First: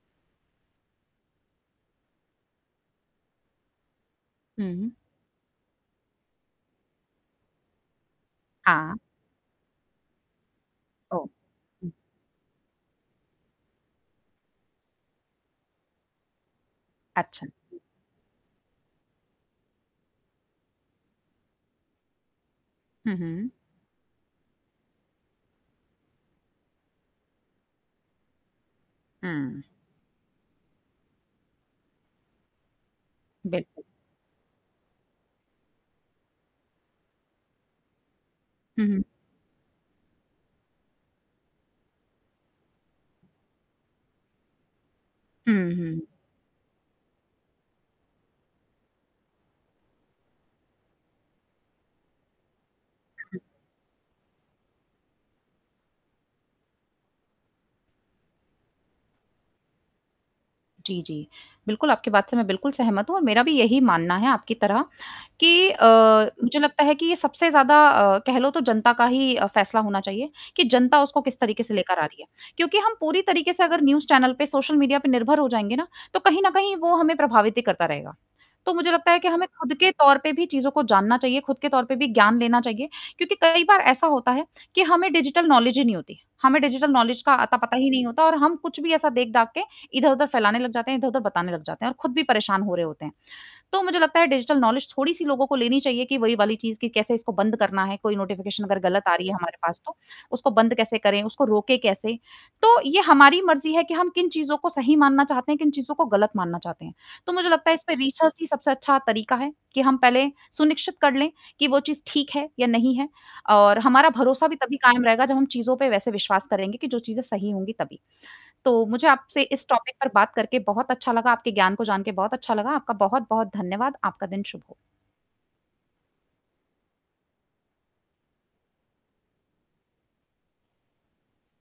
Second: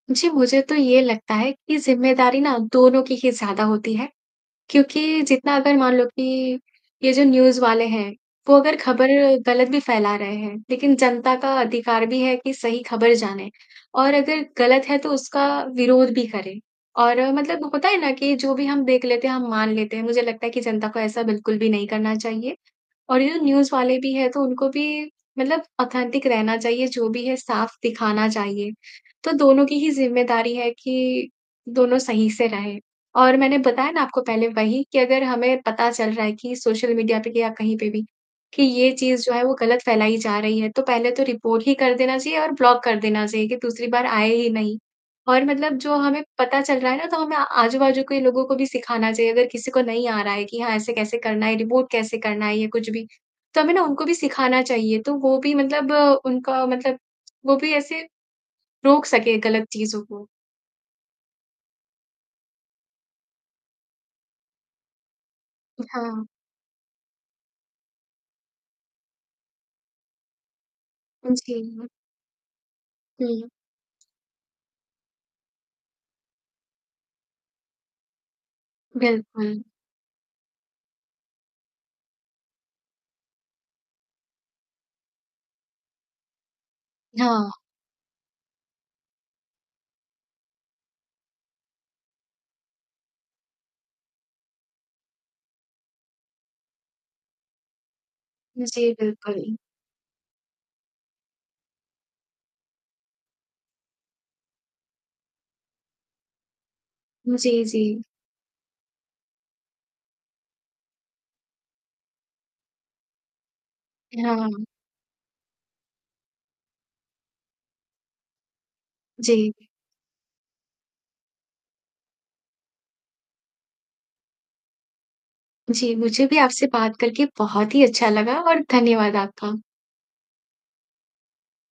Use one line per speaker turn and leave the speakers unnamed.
जी, मुझे तो ये लगता है की ज़िम्मेदारी ना दोनों की ही ज़्यादा होती है
उ, हुँ।
क्योंकि जितना अगर मान लो कि ये जो न्यूज़ वाले हैं, वो अगर
हाँ।
खबर गलत भी फैला रहे हैं, लेकिन
ओ
जनता का
उ
अधिकार भी है कि सही खबर जाने और अगर गलत है, तो उसका विरोध भी करें, और
अच्छा।
मतलब होता है ना कि जो भी हम देख लेते हैं, हम मान लेते हैं। मुझे लगता है कि जनता को ऐसा बिल्कुल भी नहीं करना चाहिए।
हुँ,
और ये जो
हुँ।
न्यूज़ वाले भी हैं तो उनको भी मतलब ऑथेंटिक रहना चाहिए जो भी है साफ दिखाना चाहिए। तो
हुँ।
दोनों की ही ज़िम्मेदारी है कि, दोनों सही से रहें और मैंने
बिल्कुल।
बताया ना आपको पहले वही कि अगर हमें पता चल रहा है कि सोशल मीडिया पे या कहीं पे भी कि
हुँ,
ये
हुँ।
चीज़ जो है वो गलत फैलाई जा रही है। तो पहले तो रिपोर्ट ही कर देना चाहिए और ब्लॉक कर देना चाहिए कि दूसरी बार आए ही नहीं और
हुँ,
मतलब जो
हुँ।
हमें पता चल रहा है ना तो हमें आजू-बाजू के लोगों को भी सिखाना चाहिए, अगर किसी को नहीं आ रहा है कि हाँ ऐसे कैसे करना है, रिपोर्ट कैसे करना है या कुछ भी।
हुँ, हुँ।
तो हमें ना उनको भी सिखाना चाहिए, तो वो भी मतलब उनका मतलब वो भी ऐसे रोक सके गलत चीज़ों को।
जी, जी, बिल्कुल आपकी बात से मैं बिल्कुल सहमत हूँ और मेरा भी यही मानना है, आपकी तरह कि अ,
हाँ।
मुझे लगता है कि ये सबसे ज़्यादा अ, कह लो तो जनता का ही फैसला होना चाहिए कि जनता उसको
उ,
किस
जी।
तरीके से
हुँ।
लेकर आ रही है क्योंकि हम पूरी
हुँ।
तरीके से अगर न्यूज़ चैनल पे, सोशल मीडिया पे निर्भर हो जाएँगे ना, तो कहीं न कहीं वो हमें प्रभावित ही करता रहेगा। तो मुझे लगता है कि हमें
बिल्कुल।
खुद के तौर पे भी चीज़ को जानना चाहिए, खुद के तौर पे भी ज्ञान लेना चाहिए क्योंकि कई बार ऐसा होता है कि हमें डिजिटल नौलेज ही नहीं होती। हमें डिजिटल नौलेज का
हाँ।
अता पता ही नहीं होता और हम कुछ भी ऐसा देख-दाख के इधर-उधर फैलाने लग जाते हैं, इधर-उधर बताने लग जाते हैं और खुद भी परेशान हो रहे होते हैं। तो मुझे लगता है डिजिटल नौलेज थोड़ी-सी लोगों को लेनी चाहिए कि वही वाली चीज़ की कैसे इसको बंद करना है। कोई नोटिफ़िकेशन अगर
जी,
गलत आ रही है हमारे
बिल्कुल।
पास तो, उसको बंद कैसे करें, उसको रोकें कैसे? तो ये हमारी मर्ज़ी है कि हम किन चीज़ों को सही मानना चाहते हैं, किन चीज़ों को गलत मानना चाहते हैं। तो मुझे
जी,
लगता है इसमें
जी।
रिसर्च ही सबसे अच्छा तरीका है कि हम पहले सुनिश्चित कर लें कि वो चीज़ ठीक है या नहीं है और हमारा
हाँ,
भरोसा भी
हाँ।
तभी कायम रहेगा जब हम चीज़ों पे वैसे विश्वास करेंगे कि जो चीज़ें सही होंगी तभी। तो मुझे आपसे
जी।
इस टॉपिक पर बात करके बहुत अच्छा लगा। आपके ज्ञान को जान के बहुत अच्छा लगा। आपका बहुत-बहुत धन्यवाद। आपका दिन शुभ हो।
जी, मुझे भी आपसे बात करके बहुत ही अच्छा लगा और धन्यवाद आपका।